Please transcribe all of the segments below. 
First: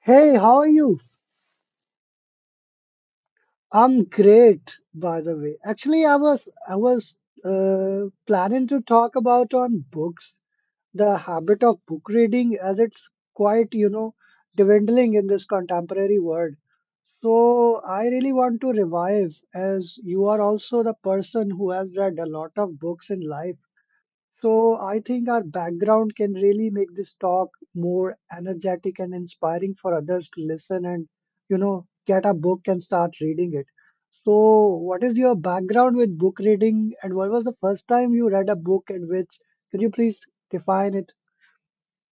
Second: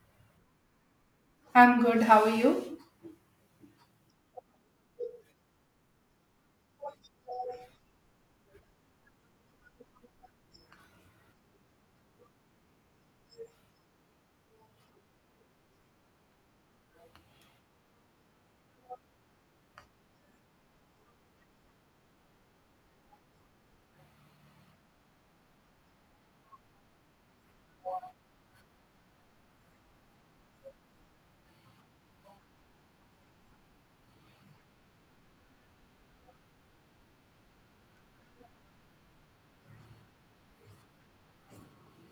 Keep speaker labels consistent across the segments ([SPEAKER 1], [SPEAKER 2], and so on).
[SPEAKER 1] Hey, how are you?
[SPEAKER 2] I'm good. How are you?
[SPEAKER 1] I'm great, by the way. Actually, I was planning to talk about on books, the habit of book reading as it's quite dwindling in this contemporary world. So I really want to revive as you are also the person who has read a lot of books in life. So I think our background can really make this talk more energetic and inspiring for others to listen and get a book and start reading it. So what is your background with book reading and what was the first time you read a book and which? Could you please define it?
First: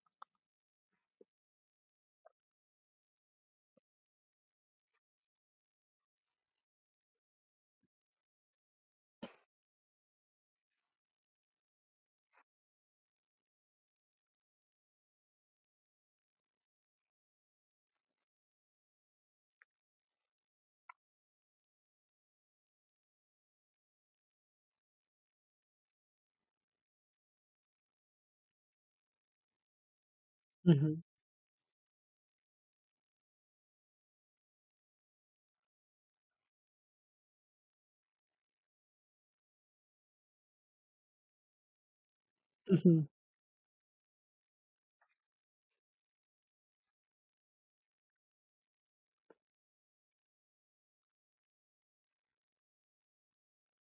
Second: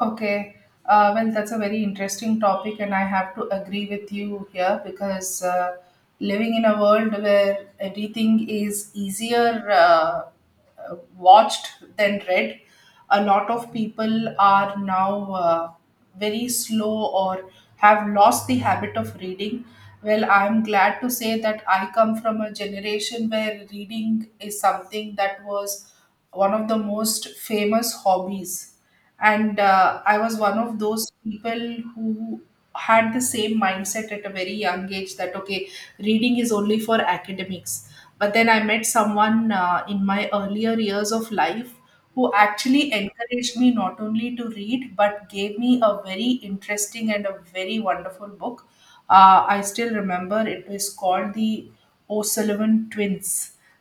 [SPEAKER 2] Okay, well, that's a very interesting topic, and I have to agree with you here because living in a world where everything is easier watched than read, a lot of people are now very slow or have lost the habit of reading. Well, I'm glad to say that I come from a generation where reading is something that was one of the most famous hobbies and I was one of
[SPEAKER 1] hmm
[SPEAKER 2] those people who had the same mindset at a very young age that okay reading is only for academics but then I met someone in my earlier years of life who actually
[SPEAKER 1] hmm
[SPEAKER 2] encouraged me not only to read but gave me a very interesting and a very wonderful book. I still remember it is called The O'Sullivan Twins.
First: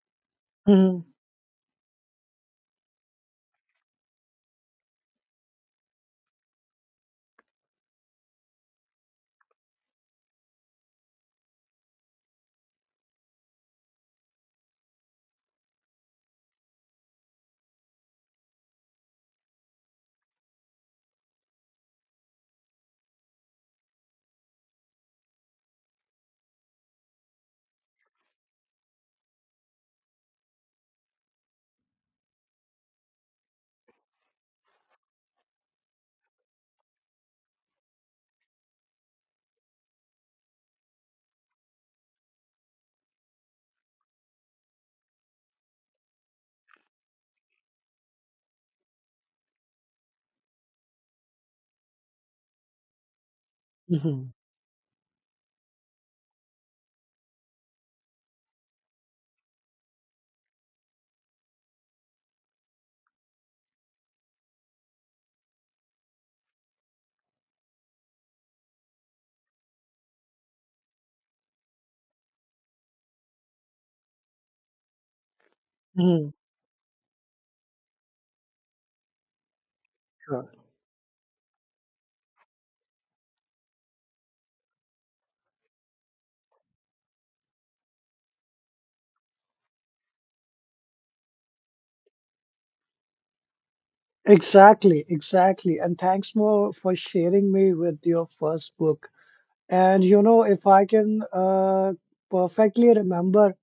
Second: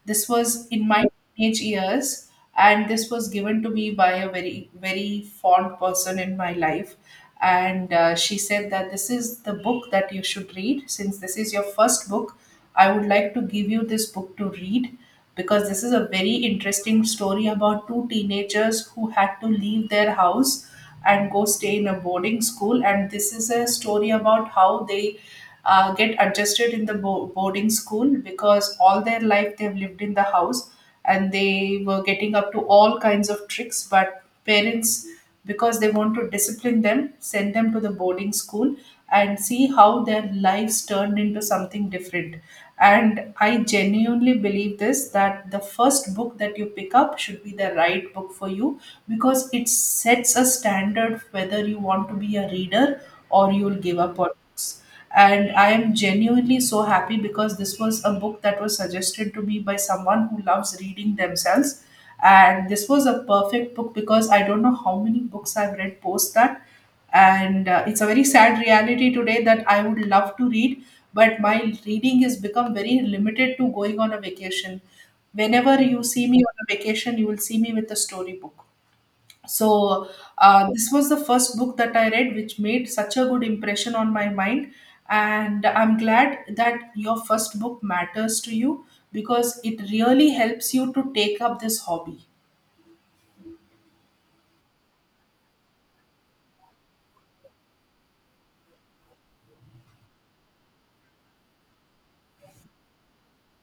[SPEAKER 2] This was in
[SPEAKER 1] hmm
[SPEAKER 2] my teenage years, and this was given to me by a very, very fond person in my life. And she said that this is the book that you should read. Since this is your first book, I would like to give you this book to read because this is a very interesting story about two teenagers who had to leave their house and go stay in a boarding school. And this is a story about how they get adjusted in the boarding school because all their life they've lived in the house and they were getting up to all kinds of tricks but parents because they want to discipline them send them to the boarding school and see how their lives turned into something different. And I genuinely believe this that the first book that you pick up should be the right book for you because it sets a standard whether you want to be a reader or you'll give up on books
[SPEAKER 1] hmm
[SPEAKER 2] books And I am genuinely so happy because this was a book that was suggested to me by someone who loves reading themselves, and this was a perfect book because I don't know how many books I've read post that. And it's a very sad reality today that I would love to read but my reading has become very limited to going on a vacation. Whenever you see
[SPEAKER 1] hmm
[SPEAKER 2] me on a vacation you will see me with a storybook. So
[SPEAKER 1] Sure.
[SPEAKER 2] this was the first book that I read, which made such a good impression on my mind. And I'm glad that your first book matters to you because it really helps you to take up this hobby.
[SPEAKER 1] Exactly, exactly. And thanks more for sharing me with your first book. And you know, if I can perfectly remember.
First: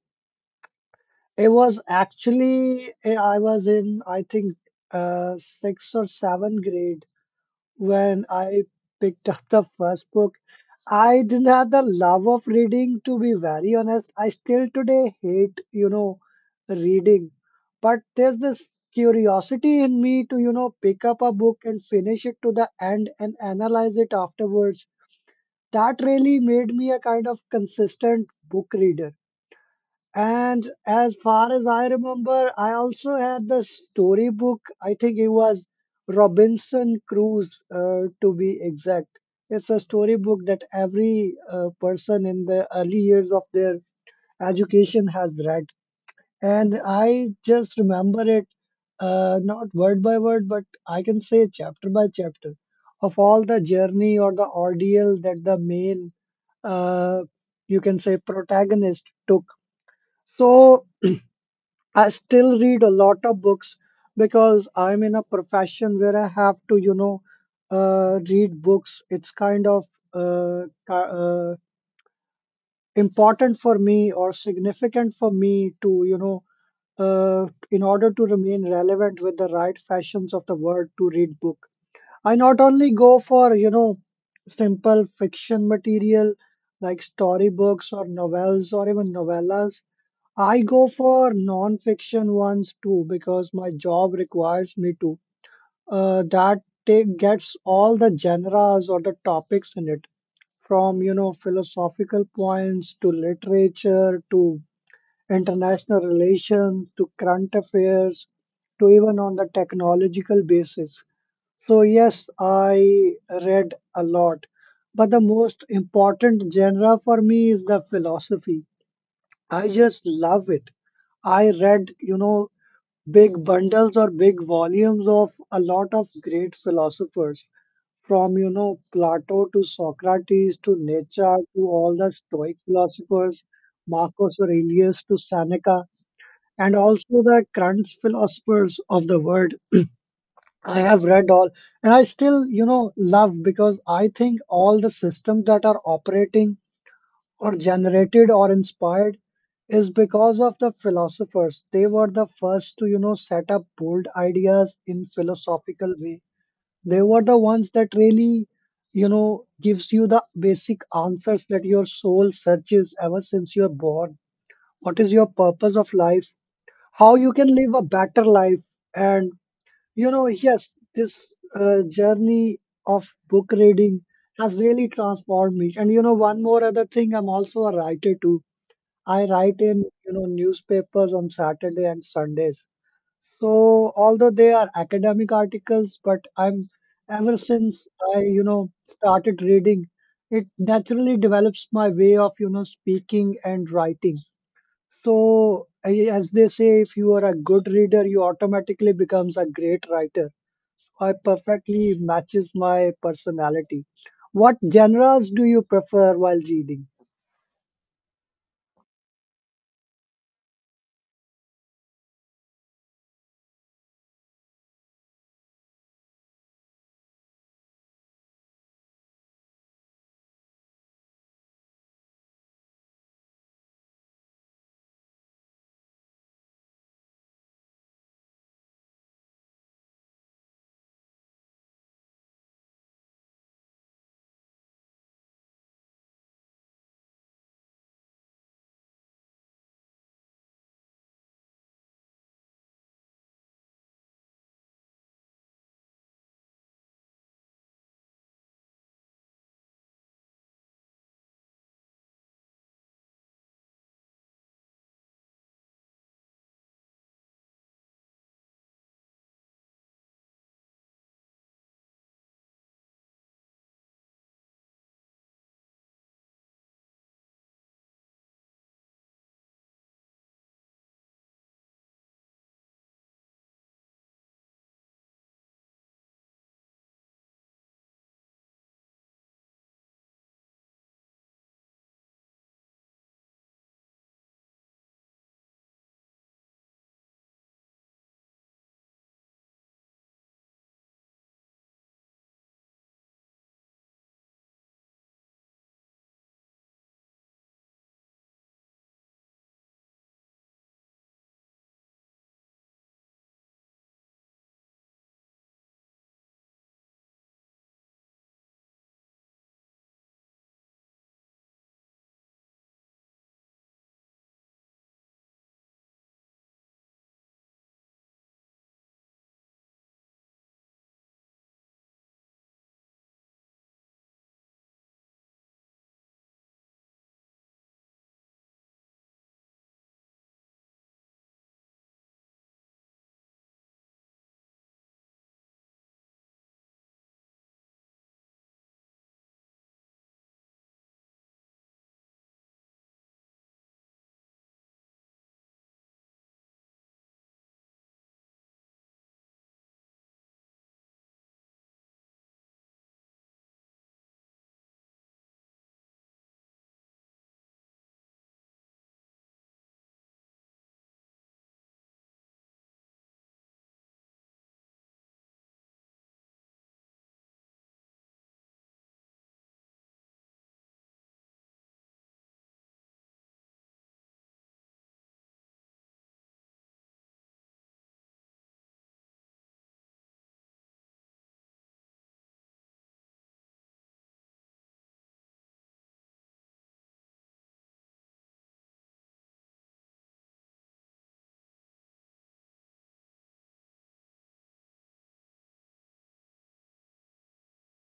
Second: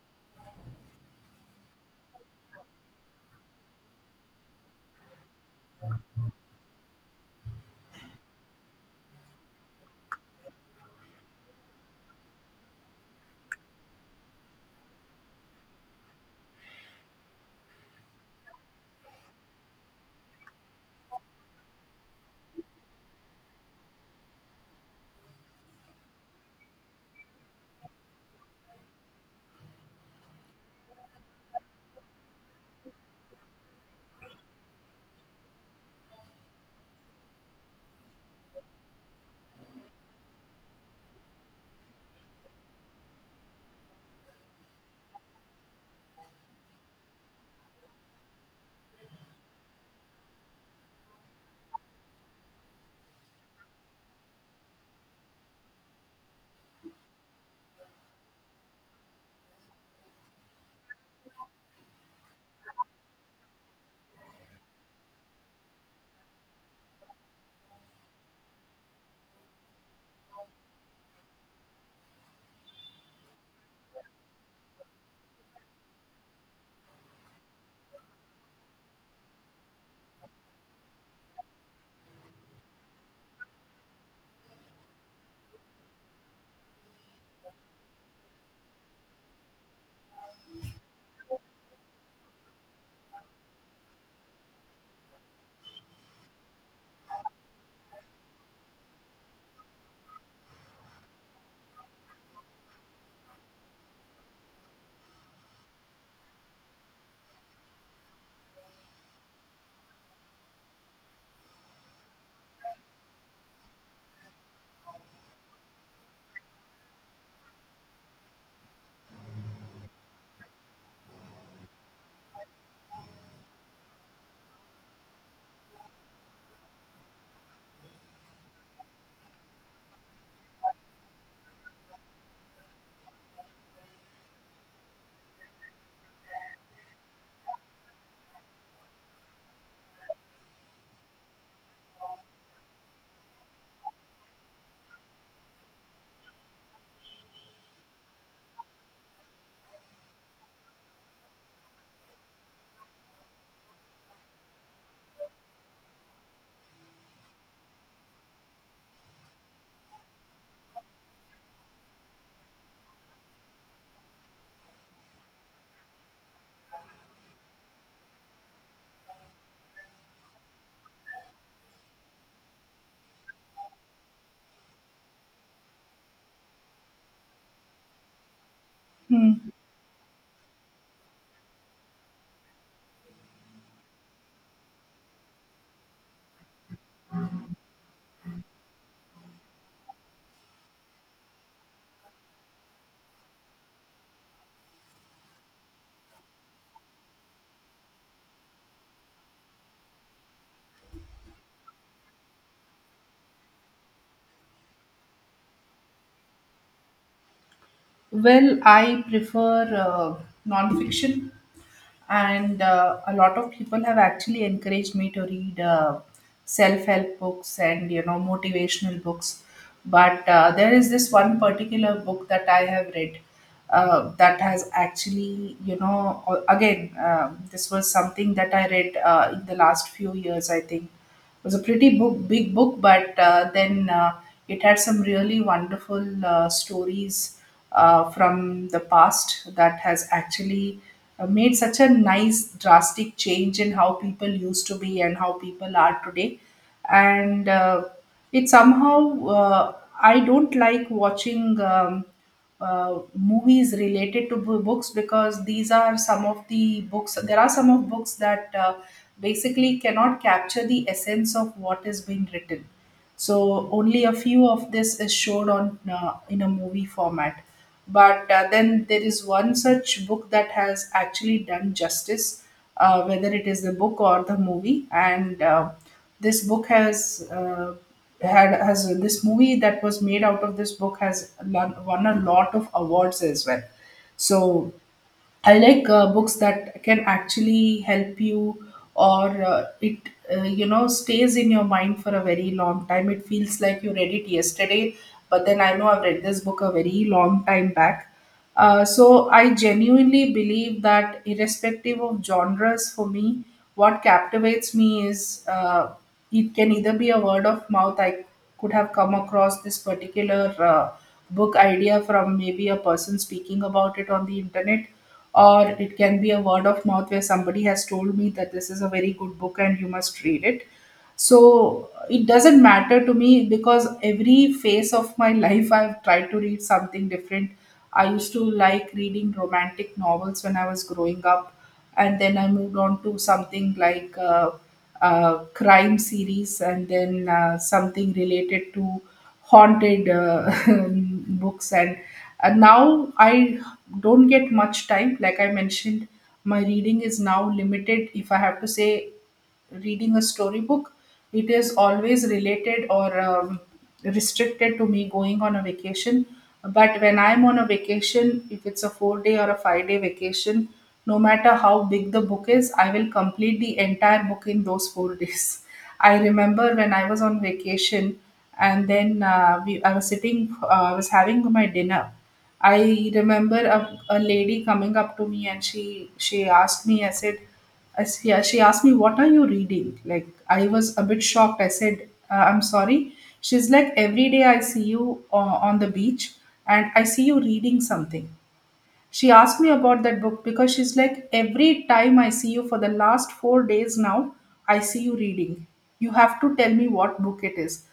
[SPEAKER 1] It was actually, I was in, I think, sixth or seventh grade when I picked up the first book. I didn't have the love of reading, to be very honest. I Still today hate reading. But there's this curiosity in me to pick up a book and finish it to the end and analyze it afterwards. That really made me a kind of consistent book reader. And as far as I remember, I also had the storybook. I think it was Robinson Crusoe, to be exact. It's a storybook that every person in the early years of their education has read. And I just remember it, not word by word, but I can say chapter by chapter of all the journey or the ordeal that the main, uh, you can say, protagonist took. So I still read a lot of books because I'm in a profession where I have to read books. It's kind of uh, ki- uh, important for me or significant for me, in order to remain relevant with the right fashions of the word to read book. I not only go for simple fiction material like storybooks or novels or even novellas, I go for non-fiction ones too because my job requires me to. Uh, that Gets all the genres or the topics in it, from you know philosophical points to literature to international relations to current affairs to even on the technological basis. So yes, I read a lot, but the most important genre for me is the philosophy. I just love it. I read big bundles or big volumes of a lot of great philosophers from you know Plato to Socrates to Nietzsche to all the stoic philosophers Marcus Aurelius to Seneca and also the current philosophers of the world. I have read all and I still you know love because I think all the systems that are operating or generated or inspired is because of the philosophers. They were the first to you know set up bold ideas in philosophical way. They were the ones that really you know gives you the basic answers that your soul searches ever since you're born. What is your purpose of life? How you can live a better life? And you know yes this journey of book reading has really transformed me and you know one more other thing I'm also a writer too. I
[SPEAKER 2] Hmm.
[SPEAKER 1] write in, you know, newspapers on Saturday and Sundays. So although they are academic articles, but I'm ever since I started reading, it naturally develops my way of speaking and writing. So I- as they say, if you are a good reader, you automatically becomes a great writer. I perfectly matches my personality. What genres do you prefer while reading?
[SPEAKER 2] Well, I prefer nonfiction, and a lot of people have actually encouraged me to read self-help books and you know motivational books, but there is this one particular book that I have read, that has actually you know again. This was something that I read in the last few years I think. It was a pretty book, big book, but then it had some really wonderful stories from the past that has actually made such a nice drastic change in how people used to be and how people are today. And it somehow, I don't like watching. Movies related to books because these are some of the books. There are some of books that basically cannot capture the essence of what is being written. So only a few of this is showed on in a movie format. But then there is one such book that has actually done justice, whether it is the book or the movie, and this book has had has this movie that was made out of this book has won a lot of awards as well. So I like books that can actually help you, or it you know stays in your mind for a very long time. It feels like you read it yesterday, but then I know I've read this book a very long time back. So I genuinely believe that, irrespective of genres, for me, what captivates me is it can either be a word of mouth. I could have come across this particular book idea from maybe a person speaking about it on the internet, or it can be a word of mouth where somebody has told me that this is a very good book and you must read it. So it doesn't matter to me because every phase of my life I've tried to read something different. I used to like reading romantic novels when I was growing up, and then I moved on to something like crime series, and then something related to haunted books, and now I don't get much time like I mentioned. My reading is now limited, if I have to say, reading a storybook, it is always related or restricted to me going on a vacation. But when I'm on a vacation, if it's a 4 day or a 5-day vacation, no matter how big the book is I will complete the entire book in those 4 days. I remember when I was on vacation, and then I was sitting, I was having my dinner. I remember a lady coming up to me and she asked me. I said, she asked me, what are you reading? Like I was a bit shocked. I said, I'm sorry. She's like, every day I see you on the beach and I see you reading something. She asked me about that book because she's like, every time I see you for the last 4 days now, I see you reading. You have to tell me what book it is.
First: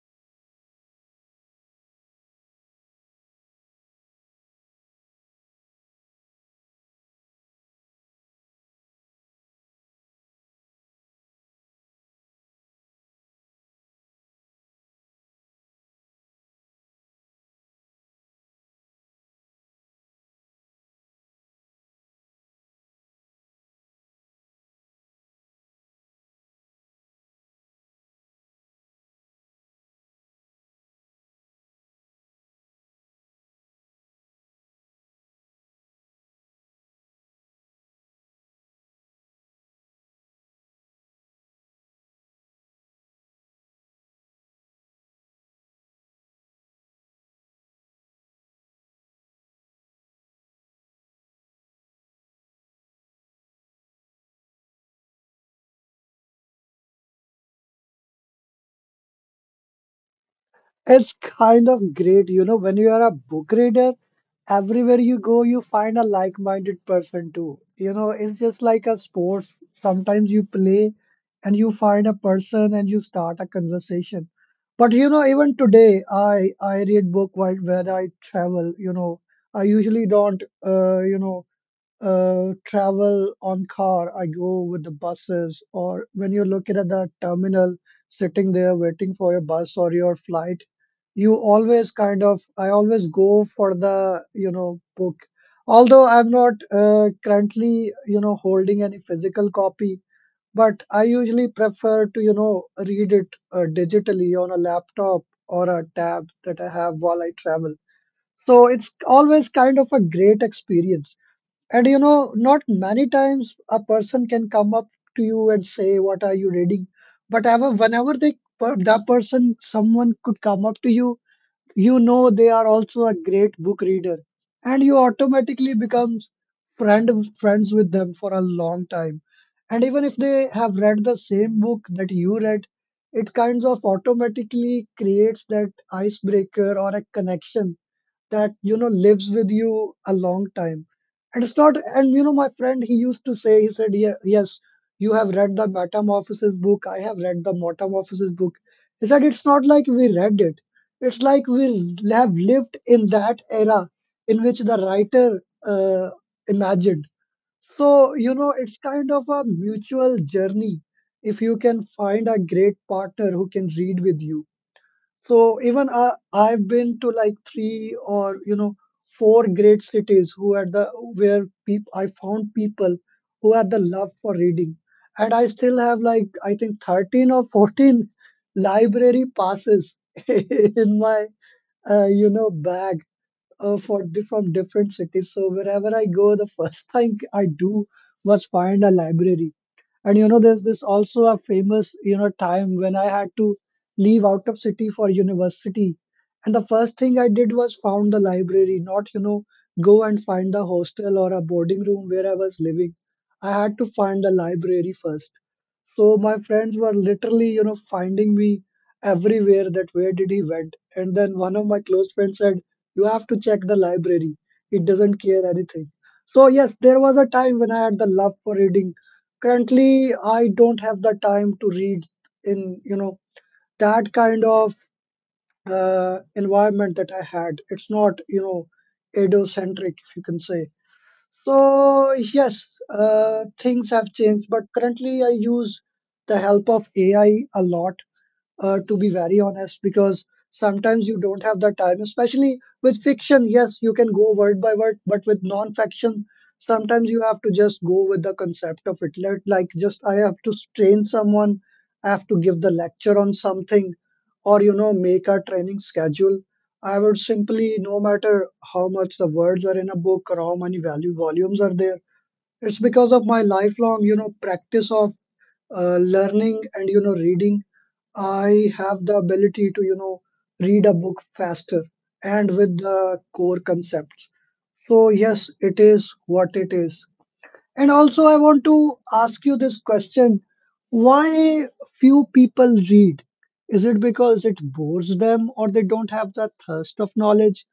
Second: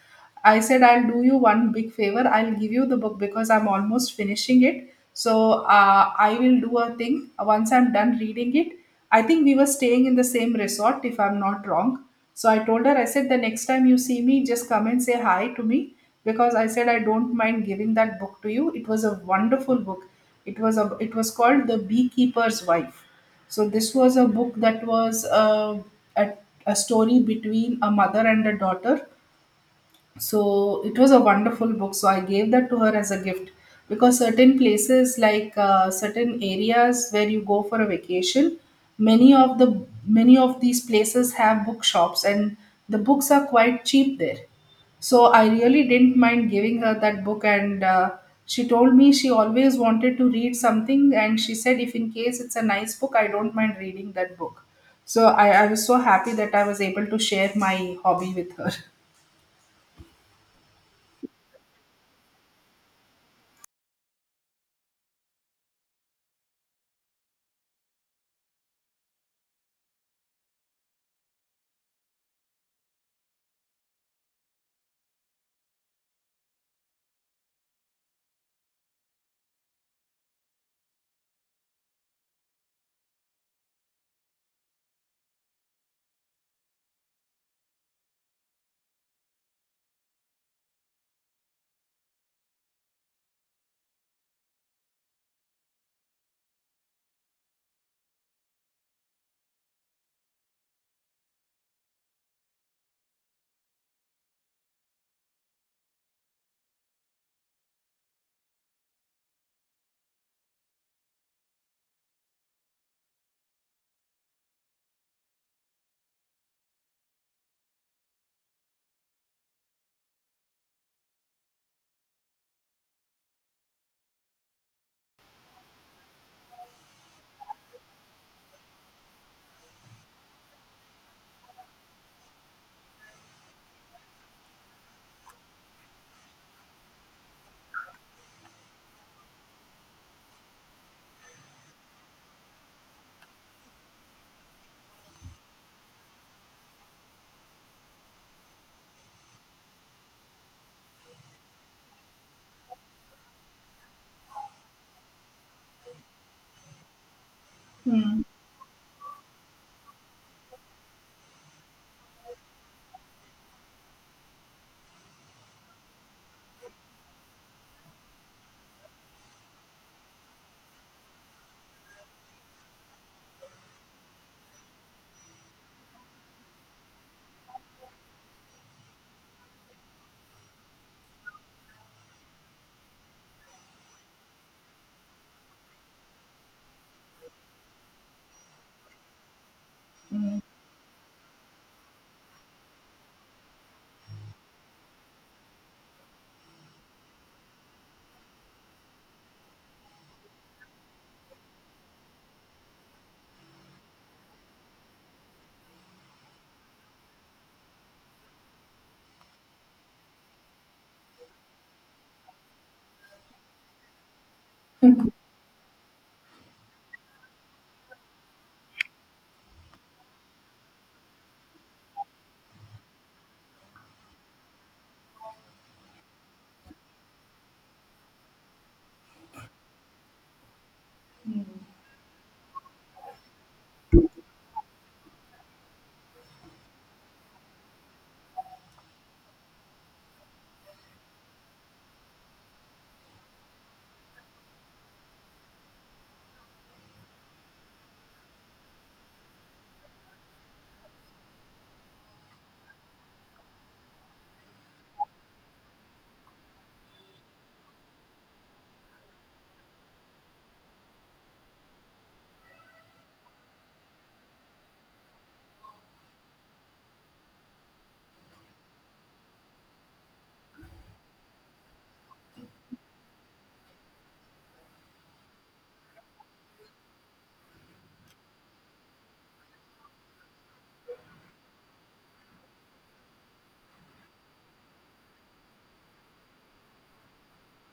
[SPEAKER 2] I said, I'll do you one big favor. I'll give you the book because I'm almost finishing it. So I will do a thing. Once I'm done reading it, I think we were staying in the same resort, if I'm not wrong. So I told her, I said, the next time you see me, just come and say hi to me because I said I don't mind giving that book to you. It was a wonderful book. It was called The Beekeeper's Wife. So this was a book that was a, a story between a mother and a daughter. So it was a wonderful book. So I gave that to her as a gift because certain places, like certain areas where you go for a vacation, many of these places have bookshops, and the books are quite cheap there. So I really didn't mind giving her that book, and she told me she always wanted to read something, and she said if in case it's a nice book, I don't mind reading that book. So I was so happy that I was able to share my hobby with her.
[SPEAKER 1] It's kind of great, you know, when you are a book reader, everywhere you go, you find a like-minded person too. You know, it's just like a sports. Sometimes you play and you find a person and you start a conversation. But you know, even today, I read book while when I travel. You know, I usually don't travel on car, I go with the buses, or when you're looking at the terminal, sitting there waiting for your bus or your flight, you always I always go for the book. Although I'm not currently holding any physical copy, but I usually prefer to read it digitally on a laptop or a tab that I have while I travel. So it's always kind of a great experience. And you know, not many times a person can come up to you and say, "What are you reading?" But ever, whenever they per- that person, someone could come up to you, you know they are also a great book reader, and you automatically becomes friend friends with them for a long time. And even if they have read the same book that you read, it kinds of automatically creates that icebreaker or a connection that you know lives with you a long time. And it's not, and you know my friend he used to say, he said yeah, yes, you have read the Metamorphosis book, I have read the Metamorphosis book. He said it's not like we read it, it's like we have lived in that era in which the writer uh, imagined. So
[SPEAKER 2] Hmm.
[SPEAKER 1] you know it's kind of a mutual journey if you can find a great partner who can read with you. So even I've been to like three or you know four great cities who had the where peop I found people who had the love for reading, and I still have like I think 13 or 14 library passes in my bag from different cities. So wherever I go, the first thing I do was find a library. And you know, there's this also a famous you know time when I had to leave out of city for university, and the first thing I did was found the library, not you know go and find a hostel or a boarding room where I was living. I had to find the library first. So my friends were literally, you know, finding me everywhere that where did he went. And then one of my close friends said, you have to check the library. It doesn't care anything. So yes, there was a time when I had the love for reading. Currently, I don't have the time to read in that kind of environment that I had. It's not edo centric, if you can say. So yes, things have changed, but currently I use the help of AI a lot to be very honest, because sometimes you don't have the time, especially with fiction. Yes, you can go word by word, but with non-fiction, sometimes you have to just go with the concept of it. Like, just I have to train someone, I have to give the lecture on something, or you know, make a training schedule. I would simply, no matter how much the words are in a book or how many value volumes are there, it's because of my lifelong, you know, practice of learning and you know reading. I have the ability to you know read a book faster and with the core concepts. So yes it is what it is. And also I want to ask you this question, why few people read? Is it because it bores them or they don't have the thirst of knowledge,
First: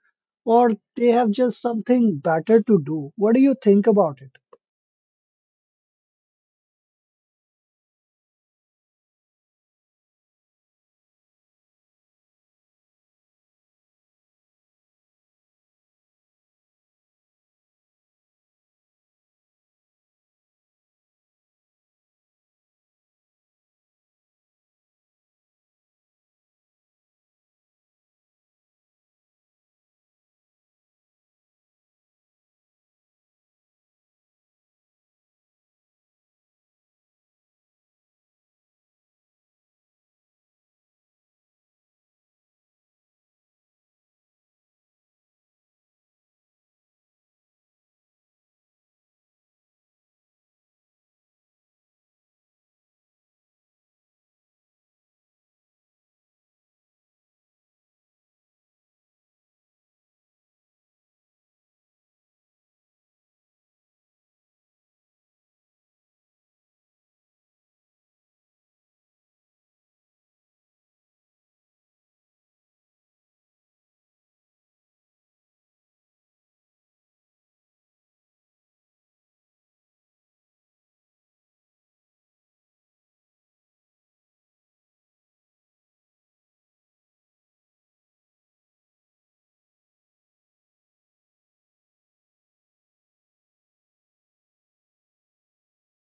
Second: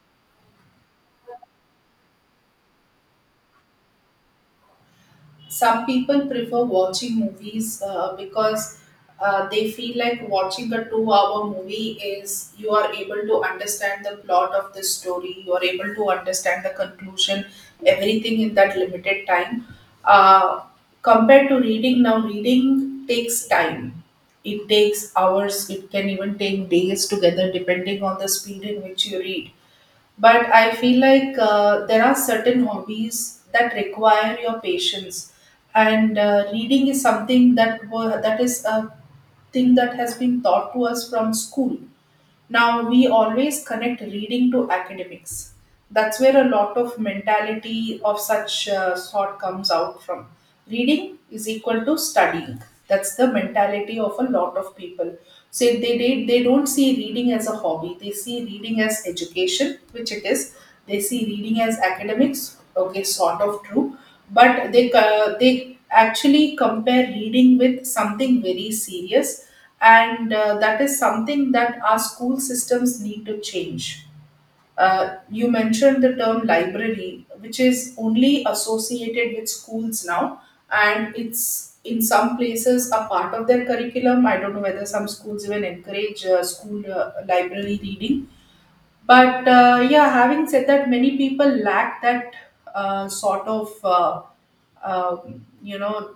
[SPEAKER 1] or they have just something better to do? What do you think about it?
[SPEAKER 2] Some people prefer watching movies because they feel like watching a 2 hour movie is you are able to understand the plot of the story, you are able to understand the conclusion, everything in that limited time. uh, Compared to reading, now reading takes time. It takes hours, it can even take days together, depending on the speed in which you read. But I feel like there are certain hobbies that require your patience, and reading is something that that is a thing that has been taught to us from school. Now, we always connect reading to academics. That's where a lot of mentality of such sort comes out from. Reading is equal to studying. That's the mentality of a lot of people. So they don't see reading as a hobby. They see reading as education, which it is. They see reading as academics, okay, sort of true. But they actually compare reading with something very serious, and that is something that our school systems need to change. You mentioned the term library, which is only associated with schools now, and it's in some places a part of their curriculum. I don't know whether some schools even encourage school library reading, but yeah, having said that, many people lack that uh, sort of, uh, uh, you know,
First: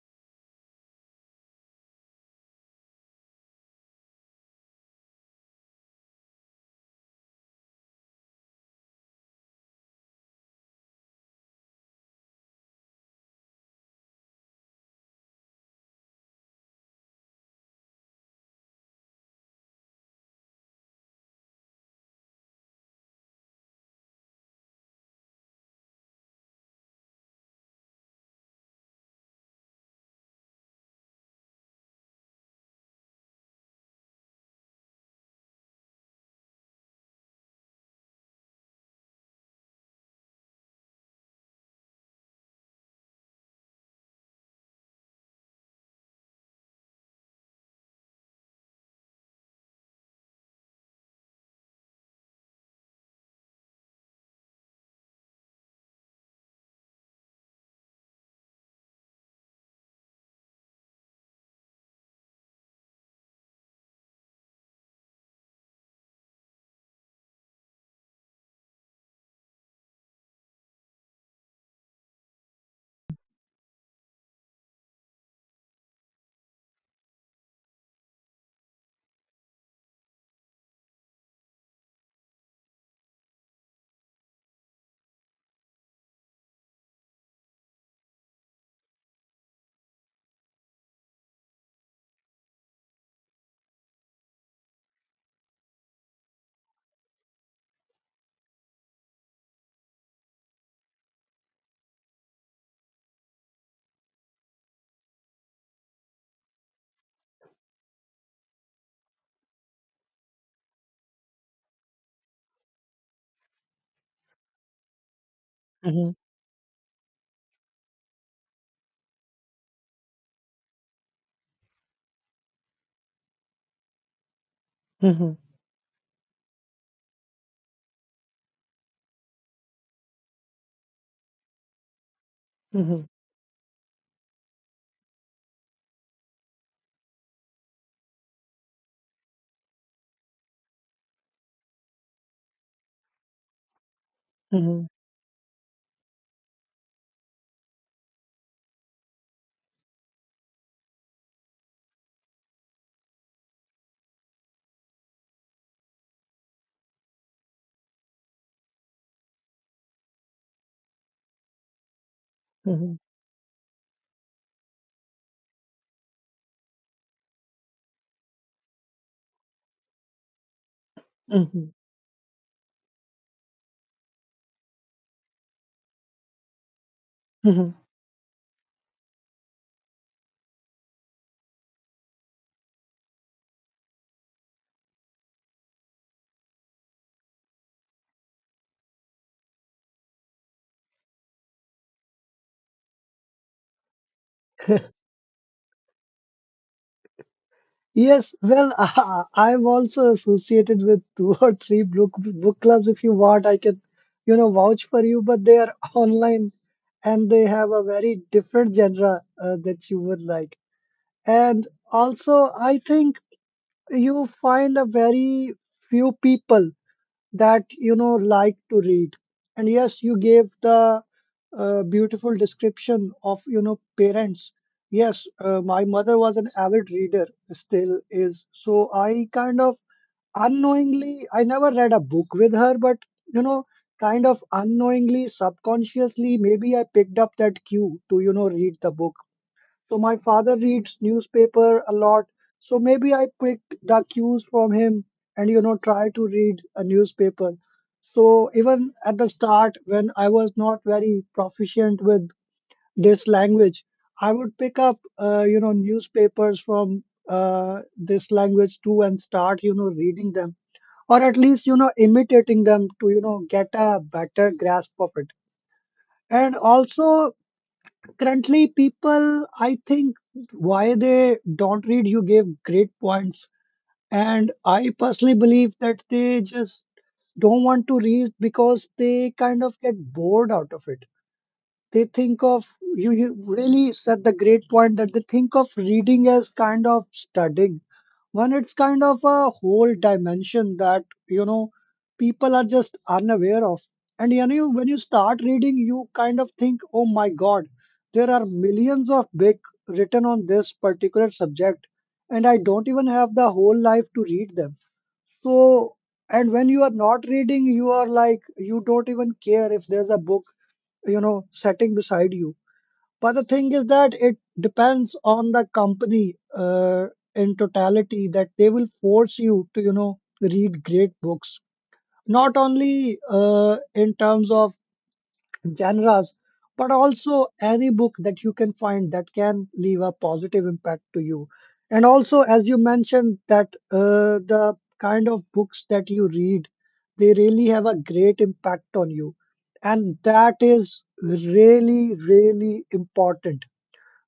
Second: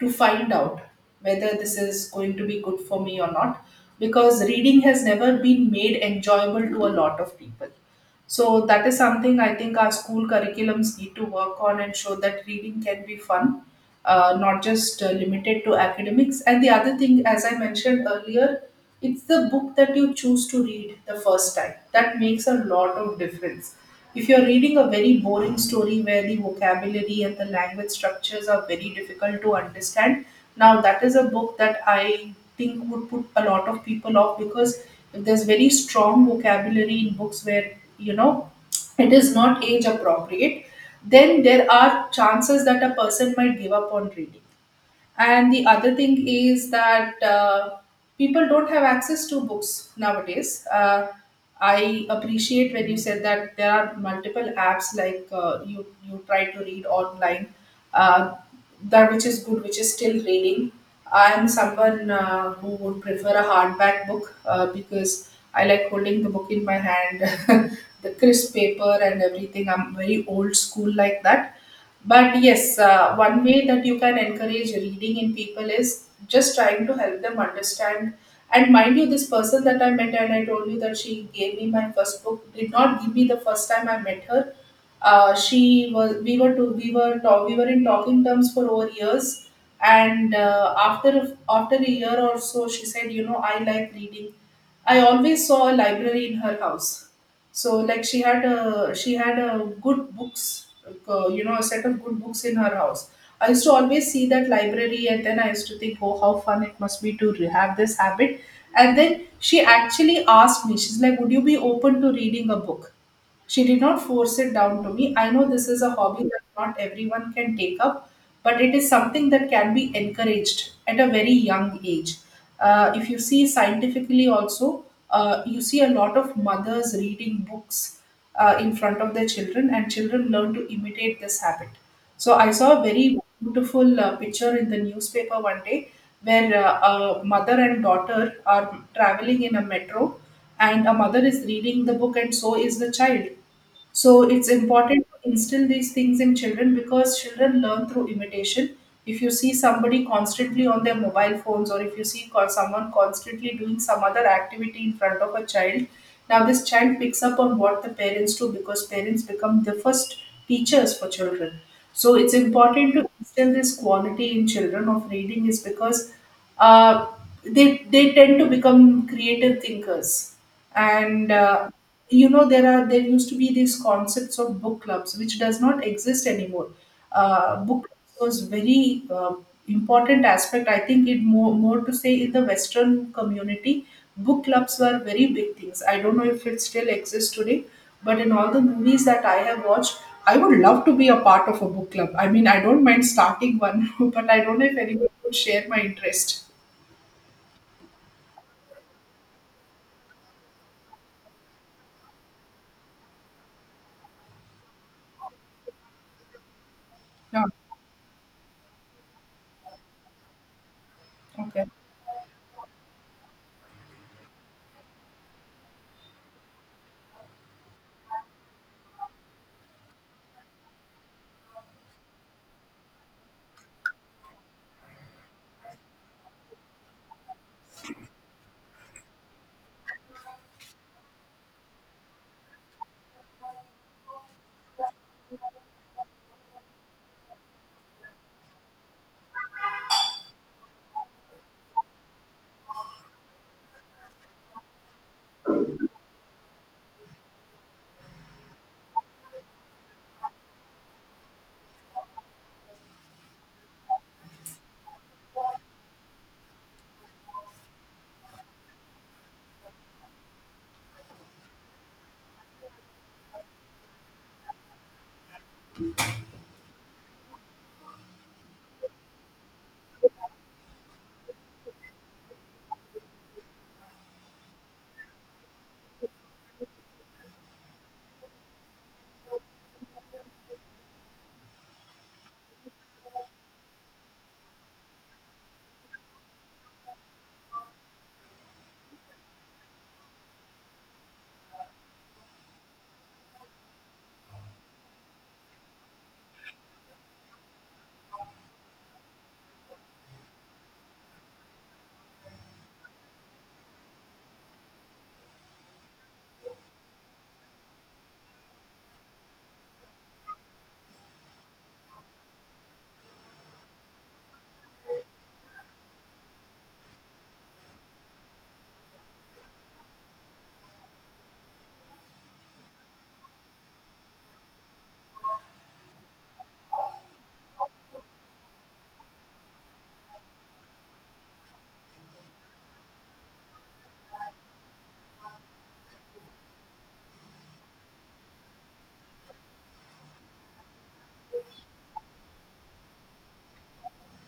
[SPEAKER 2] to find out whether this is going to be good for me or not, because reading has never been made enjoyable to a lot of people. So that is something I think our school curriculums need to work on and show that reading can be fun, not just limited to academics. And the other thing, as I mentioned earlier, it's the book that you choose to read the first time. That makes a lot of difference. If you're reading a very boring story where the vocabulary and the language structures are very difficult to understand, now that is a book that I think would put a lot of people off because if there's very strong vocabulary in books where, it is not age appropriate, then there are chances that a person might give up on reading. And the other thing is that people don't have access to books nowadays. I appreciate when you said that there are multiple apps like you try to read online, uh, that which is good, which is still reading. I am someone who would prefer a hardback book because I like holding the book in my hand, the crisp paper and everything. I'm very old school like that, but yes, one way that you can encourage reading in people is just trying to help them understand. And mind you, this person that I met and I told you that she gave me my first book did not give me the first time I met her. She was we were to we were talk, we were in talking terms for over years, and after a year or so, she said, I like reading. I always saw a library in her house. So like she had a good books, a set of good books in her house. I used to always see that library, and then I used to think, oh, how fun it must be to have this habit. And then she actually asked me, she's like, would you be open to reading a book? She did not force it down to me. I know this is a
[SPEAKER 1] Mm-hmm.
[SPEAKER 2] hobby that not everyone can take up, but it is something that can be encouraged at a very young age. If you see scientifically, also,
[SPEAKER 1] Mm-hmm.
[SPEAKER 2] you see a lot of mothers reading books in front of their children, and children learn to imitate this habit. So, I saw a very beautiful picture in the newspaper one day where a mother and daughter are traveling in a metro, and a mother is reading the book and so is the child. So it's
[SPEAKER 1] Mm-hmm. Mm-hmm.
[SPEAKER 2] important to instill these things in children because children learn through imitation. If you see somebody constantly on their mobile phones, or if you see someone constantly doing some other activity in front of a child, now this child picks up on what the parents do because parents become the first teachers for children. So it's important to instill this quality in children of reading, is because uh, they tend to become creative thinkers. and
[SPEAKER 1] Mm-hmm.
[SPEAKER 2] uh, you know there are, there used to be these concepts of book clubs which does not exist anymore.
[SPEAKER 1] Mm-hmm.
[SPEAKER 2] Book clubs was very important aspect, I think, more to say in the western community. Book clubs were very big things. I don't know if it still exists today, but in all the movies that I have watched, I would love to be a part of a book club. I mean, I don't mind starting one but I don't know if anyone would share my interest.
[SPEAKER 1] Yes, well, I'm also associated with two or three book clubs. If you want, I can, you know, vouch for you. But they are online, and
[SPEAKER 2] No.
[SPEAKER 1] they have a very different genre that you would like.
[SPEAKER 2] Okay.
[SPEAKER 1] And also, I think you find a very few people that you know like to read. And yes you gave the beautiful description of you know parents. Yes my mother was an avid reader, still is. So I kind of unknowingly, I never read a book with her, but you know kind of unknowingly subconsciously maybe I picked up that cue to you know read the book. So my father reads newspaper a lot. So maybe I picked the cues from him and you know try to read a newspaper. So even at the start when I was not very proficient with this language, I would pick up newspapers from this language too, and start reading them, or at least imitating them to get a better grasp of it. And also, currently, people, I think, why they don't read, you gave great points. And I personally believe that they just don't want to read because they kind of get bored out of it. They think of You really said the great point, that they think of reading as kind of studying, when it's kind of a whole dimension that people are just unaware of. And when you start reading, you kind of think, oh my god, there are millions of big written on this particular subject, and I don't even have the whole life to read them. So, and when you are not reading, you are like, you don't even care if there's a book setting beside you. But the thing is that it depends on the company, in totality, that they will force you to read great books, not only in terms of genres, but also any book that you can find that can leave a positive impact to you. And also, as you mentioned, that the kind of books that you read, they really have a great impact on you. And that is really, really important,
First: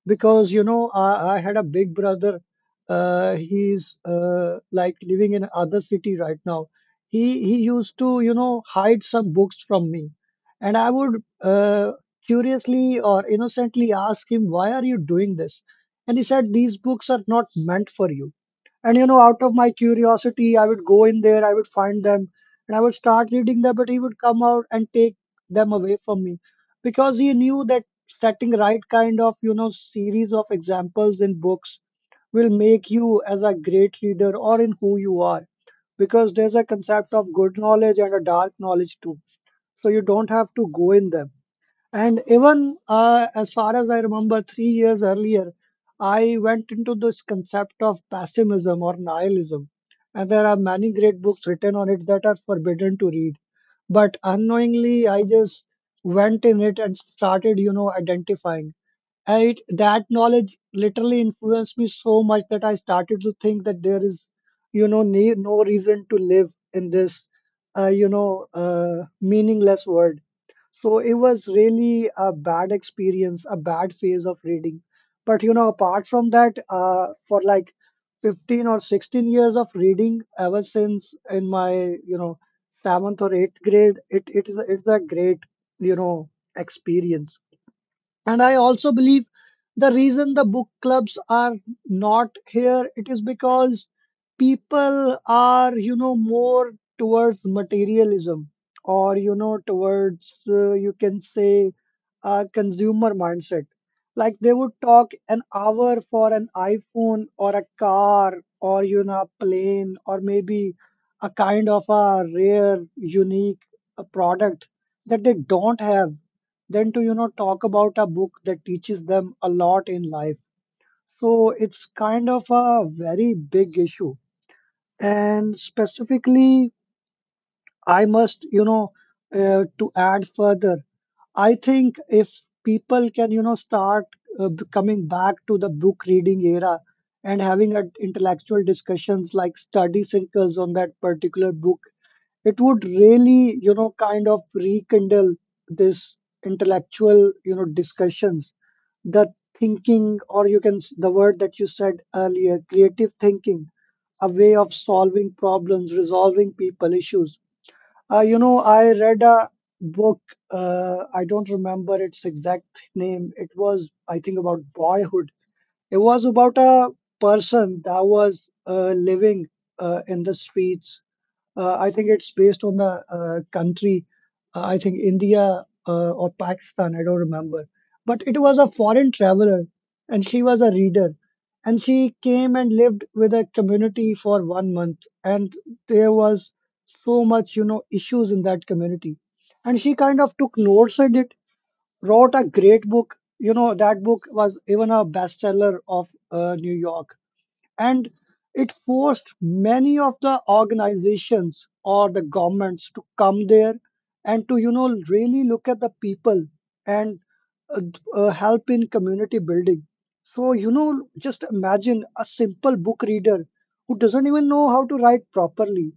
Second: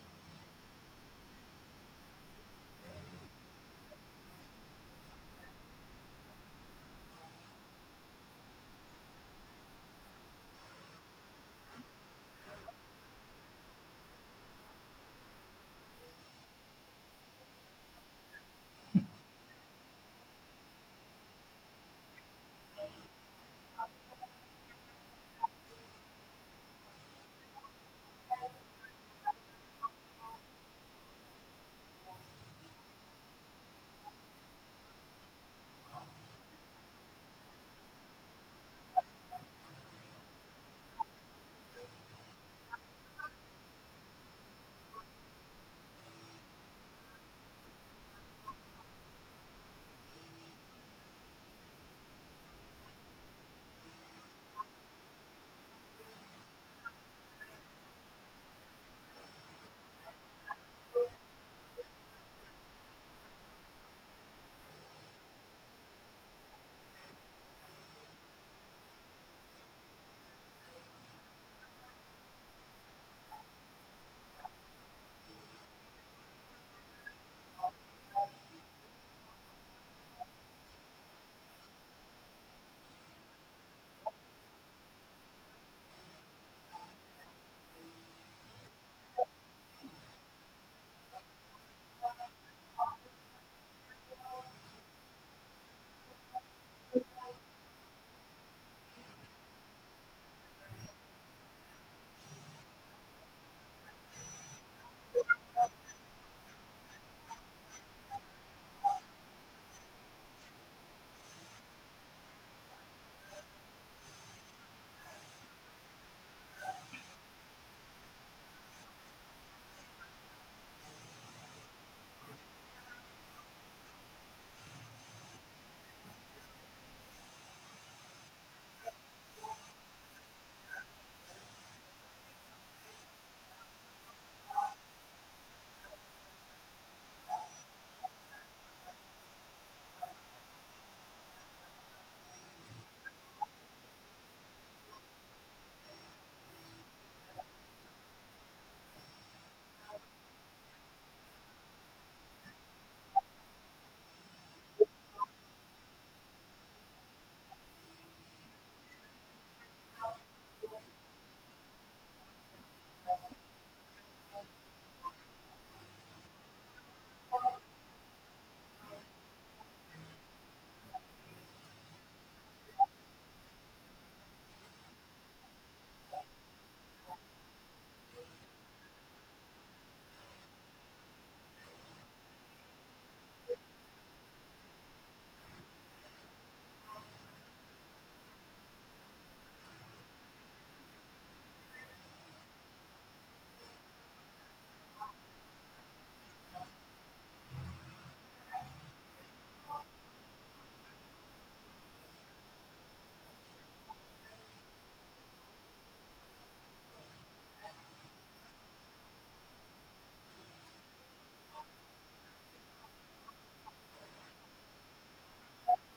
[SPEAKER 1] because I had a big brother. He's like living in other city right now. He used to hide some books from me, and I would, curiously or innocently, ask him, "Why are you doing this?" And he said, "These books are not meant for you." And out of my curiosity, I would go in there, I would find them, and I would start reading them, but he would come out and take them away from me, because he knew that setting right kind of, series of examples in books will make you as a great reader or in who you are, because there's a concept of good knowledge and a dark knowledge too. So you don't have to go in them. And even, as far as I remember, 3 years earlier, I went into this concept of pessimism or nihilism. And there are many great books written on it that are forbidden to read. But unknowingly, I just went in it and started, identifying. And that knowledge literally influenced me so much that I started to think that there is, no reason to live in this meaningless world. So it was really a bad experience, a bad phase of reading. But apart from that, for like 15 or 16 years of reading ever since in my, you know, seventh or eighth grade, it's a great, you know, experience. And I also believe the reason the book clubs are not here, it is because people are, more towards materialism, or towards, you can say, consumer mindset. Like they would talk an hour for an iPhone or a car, or a plane, or maybe a kind of a rare, unique product that they don't have, than to talk about a book that teaches them a lot in life. So it's kind of a very big issue. And specifically, I must, to add further, I think if people can start, coming back to the book reading era, and having intellectual discussions, like study circles, on that particular book, it would really, kind of rekindle this intellectual, discussions, the thinking, or you can the word that you said earlier, creative thinking, a way of solving problems, resolving people issues. I read a book, I don't remember its exact name. It was, I think, about boyhood. It was about a person that was living in the streets. I think it's based on the country. I think India, or Pakistan, I don't remember. But it was a foreign traveler, and she was a reader. And she came and lived with a community for 1 month. And there was so much, issues in that community. And she kind of took notes in it, wrote a great book. That book was even a bestseller of New York, and it forced many of the organizations or the governments to come there, and to really look at the people, and help in community building. So, just imagine a simple book reader who doesn't even know how to write properly.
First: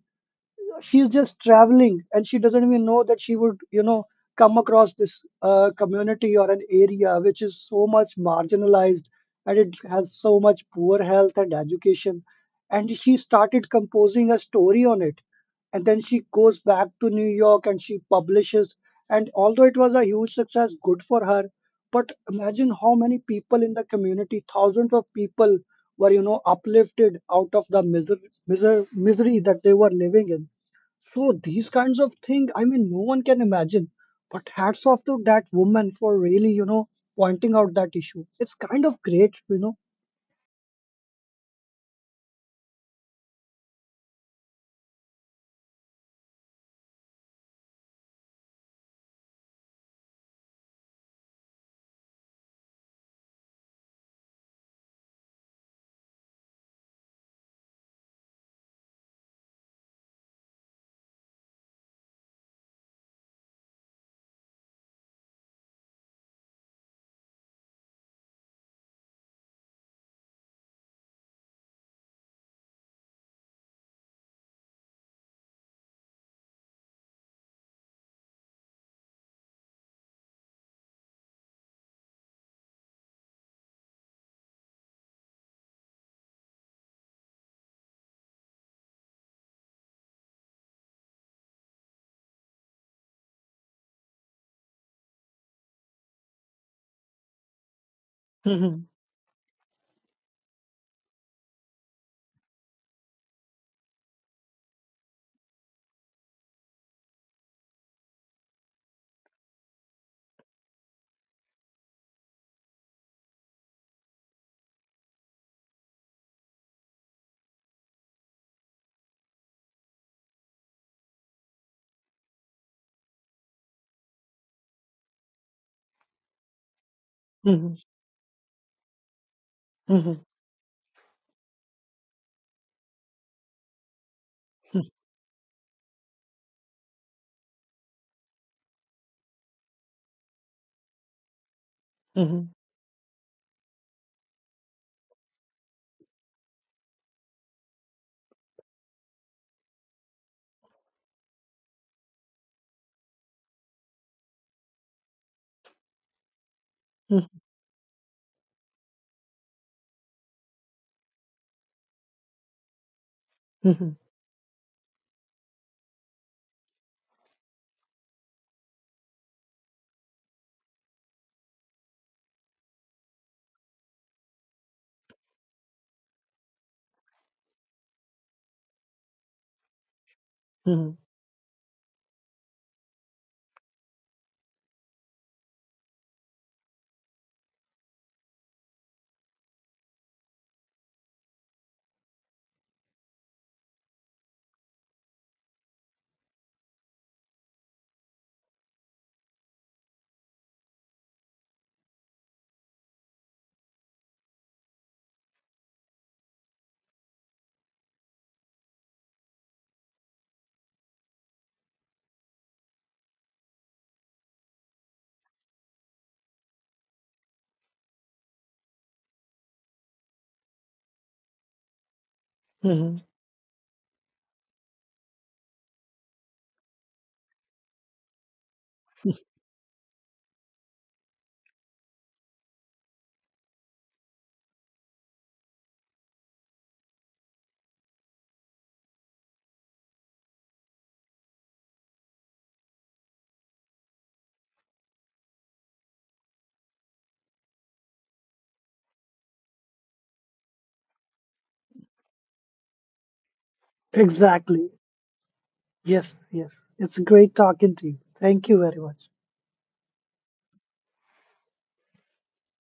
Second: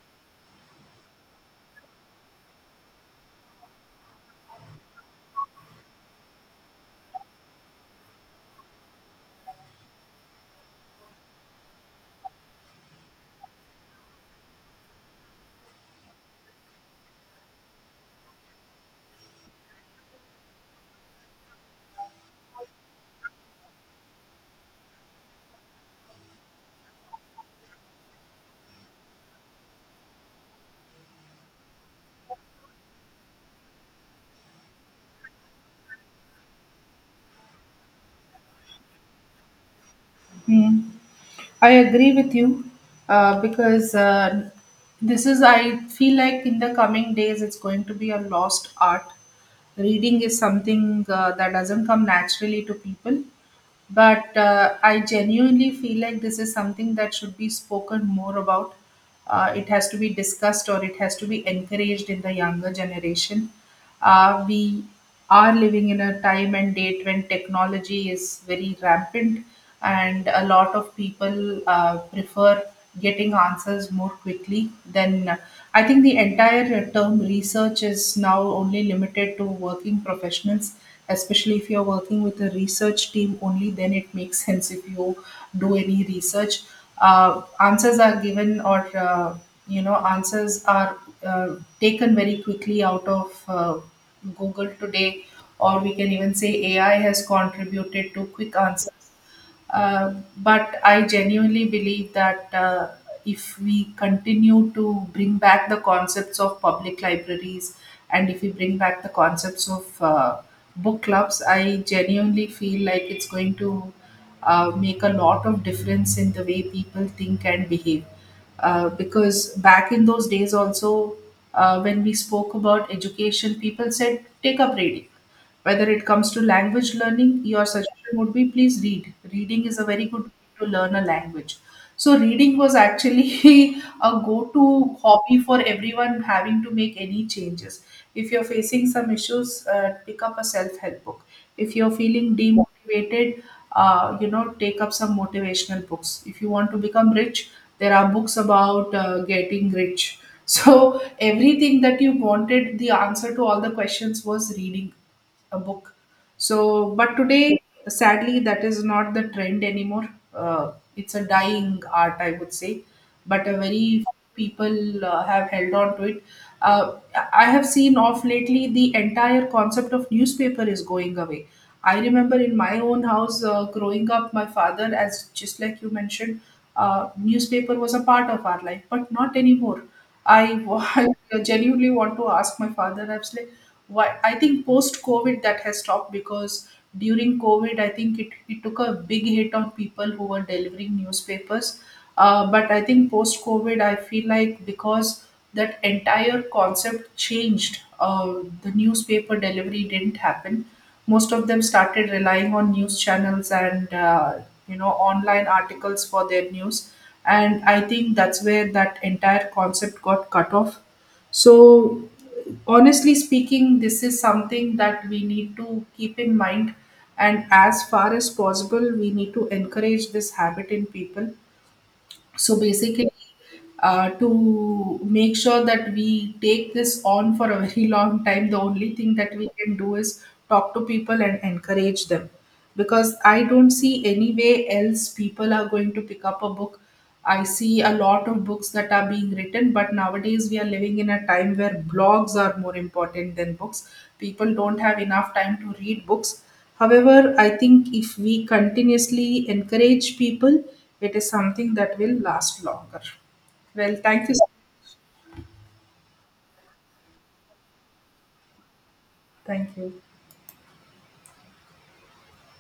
[SPEAKER 1] She's just traveling, and she doesn't even know that she would come across this community or an area which is so much marginalized, and it has so much poor health and education. And she started composing a story on it, and then she goes back to New York and she publishes, and although it was a huge success, good for her, but imagine how many people in the community, thousands of people, were uplifted out of the misery that they were living in. So these kinds of thing, I mean, no one can imagine. But hats off to that woman for really, pointing out that issue. It's kind of great.
[SPEAKER 2] Hmm. I agree with you because this is, I feel like in the coming days, it's going to be a lost art. Reading is something that doesn't come naturally to people, but I genuinely feel like this is something that should be spoken more about. It has to be discussed or it has to be encouraged in the younger generation. We are living in a time and date when technology is very rampant, and a lot of people prefer getting answers more quickly than I think the entire term research is now only limited to working professionals, especially if you're working with a research team only then it makes sense if you do any research. Answers are given, or answers are uh, taken very quickly out of Google today, or we can even say AI has contributed to quick
[SPEAKER 1] Mhm,
[SPEAKER 2] answers. But I genuinely believe that if we continue to bring back the concepts of public libraries, and if we bring back the concepts of book clubs, I genuinely feel like it's going to make a lot of difference in the way people think and behave. Because back in those days, also, when we spoke about education, people said, take up reading, whether it comes to language learning, your
[SPEAKER 1] mhm,
[SPEAKER 2] suggestion would be, please read. Reading is a very
[SPEAKER 1] mhm,
[SPEAKER 2] good way to learn a language. So, reading was actually a go
[SPEAKER 1] mhm,
[SPEAKER 2] to hobby for everyone having to make any changes. If you're facing some issues, pick up a self help book. If you're feeling
[SPEAKER 1] mhm,
[SPEAKER 2] demotivated, take up some motivational books. If you want to become rich, there are books about getting rich. So, everything that you wanted, the answer to all the questions was reading a book. So, but
[SPEAKER 1] mhm,
[SPEAKER 2] today, sadly, that is not the trend anymore. It's a dying art, I would say, but a
[SPEAKER 1] mhm,
[SPEAKER 2] very few people have held on to it. Uh, I have seen off lately the entire concept of newspaper is going away. I remember in my own house growing up, my father, as just like you mentioned, newspaper was a part of our life, but not anymore. I,
[SPEAKER 1] mhm,
[SPEAKER 2] I genuinely want to ask my father, I why I think post COVID that has stopped, because during COVID I think it took a big hit on people who were delivering newspapers. But I think post COVID I feel like because that entire concept changed, the newspaper delivery didn't happen. Most of them started relying on news channels and online articles for their news, and I think that's where that entire concept got cut off. So, honestly speaking, this is something that we need to keep in mind. And as far as possible, we need to encourage this habit in people. So
[SPEAKER 1] mhm.
[SPEAKER 2] basically, to make sure that we take this on for a very long time, the only thing that we can do is talk to people and encourage them. Because I don't see any way else people are going to pick up a book. I see a lot of books that are being written, but nowadays we are living in a time where blogs are more important than books. People don't have enough time to read books. However, I think if we continuously encourage people, it is something that will last longer. Well, thank you.
[SPEAKER 1] Exactly. Yes, yes. It's great talking to you. Thank you very much.
[SPEAKER 2] Thank you.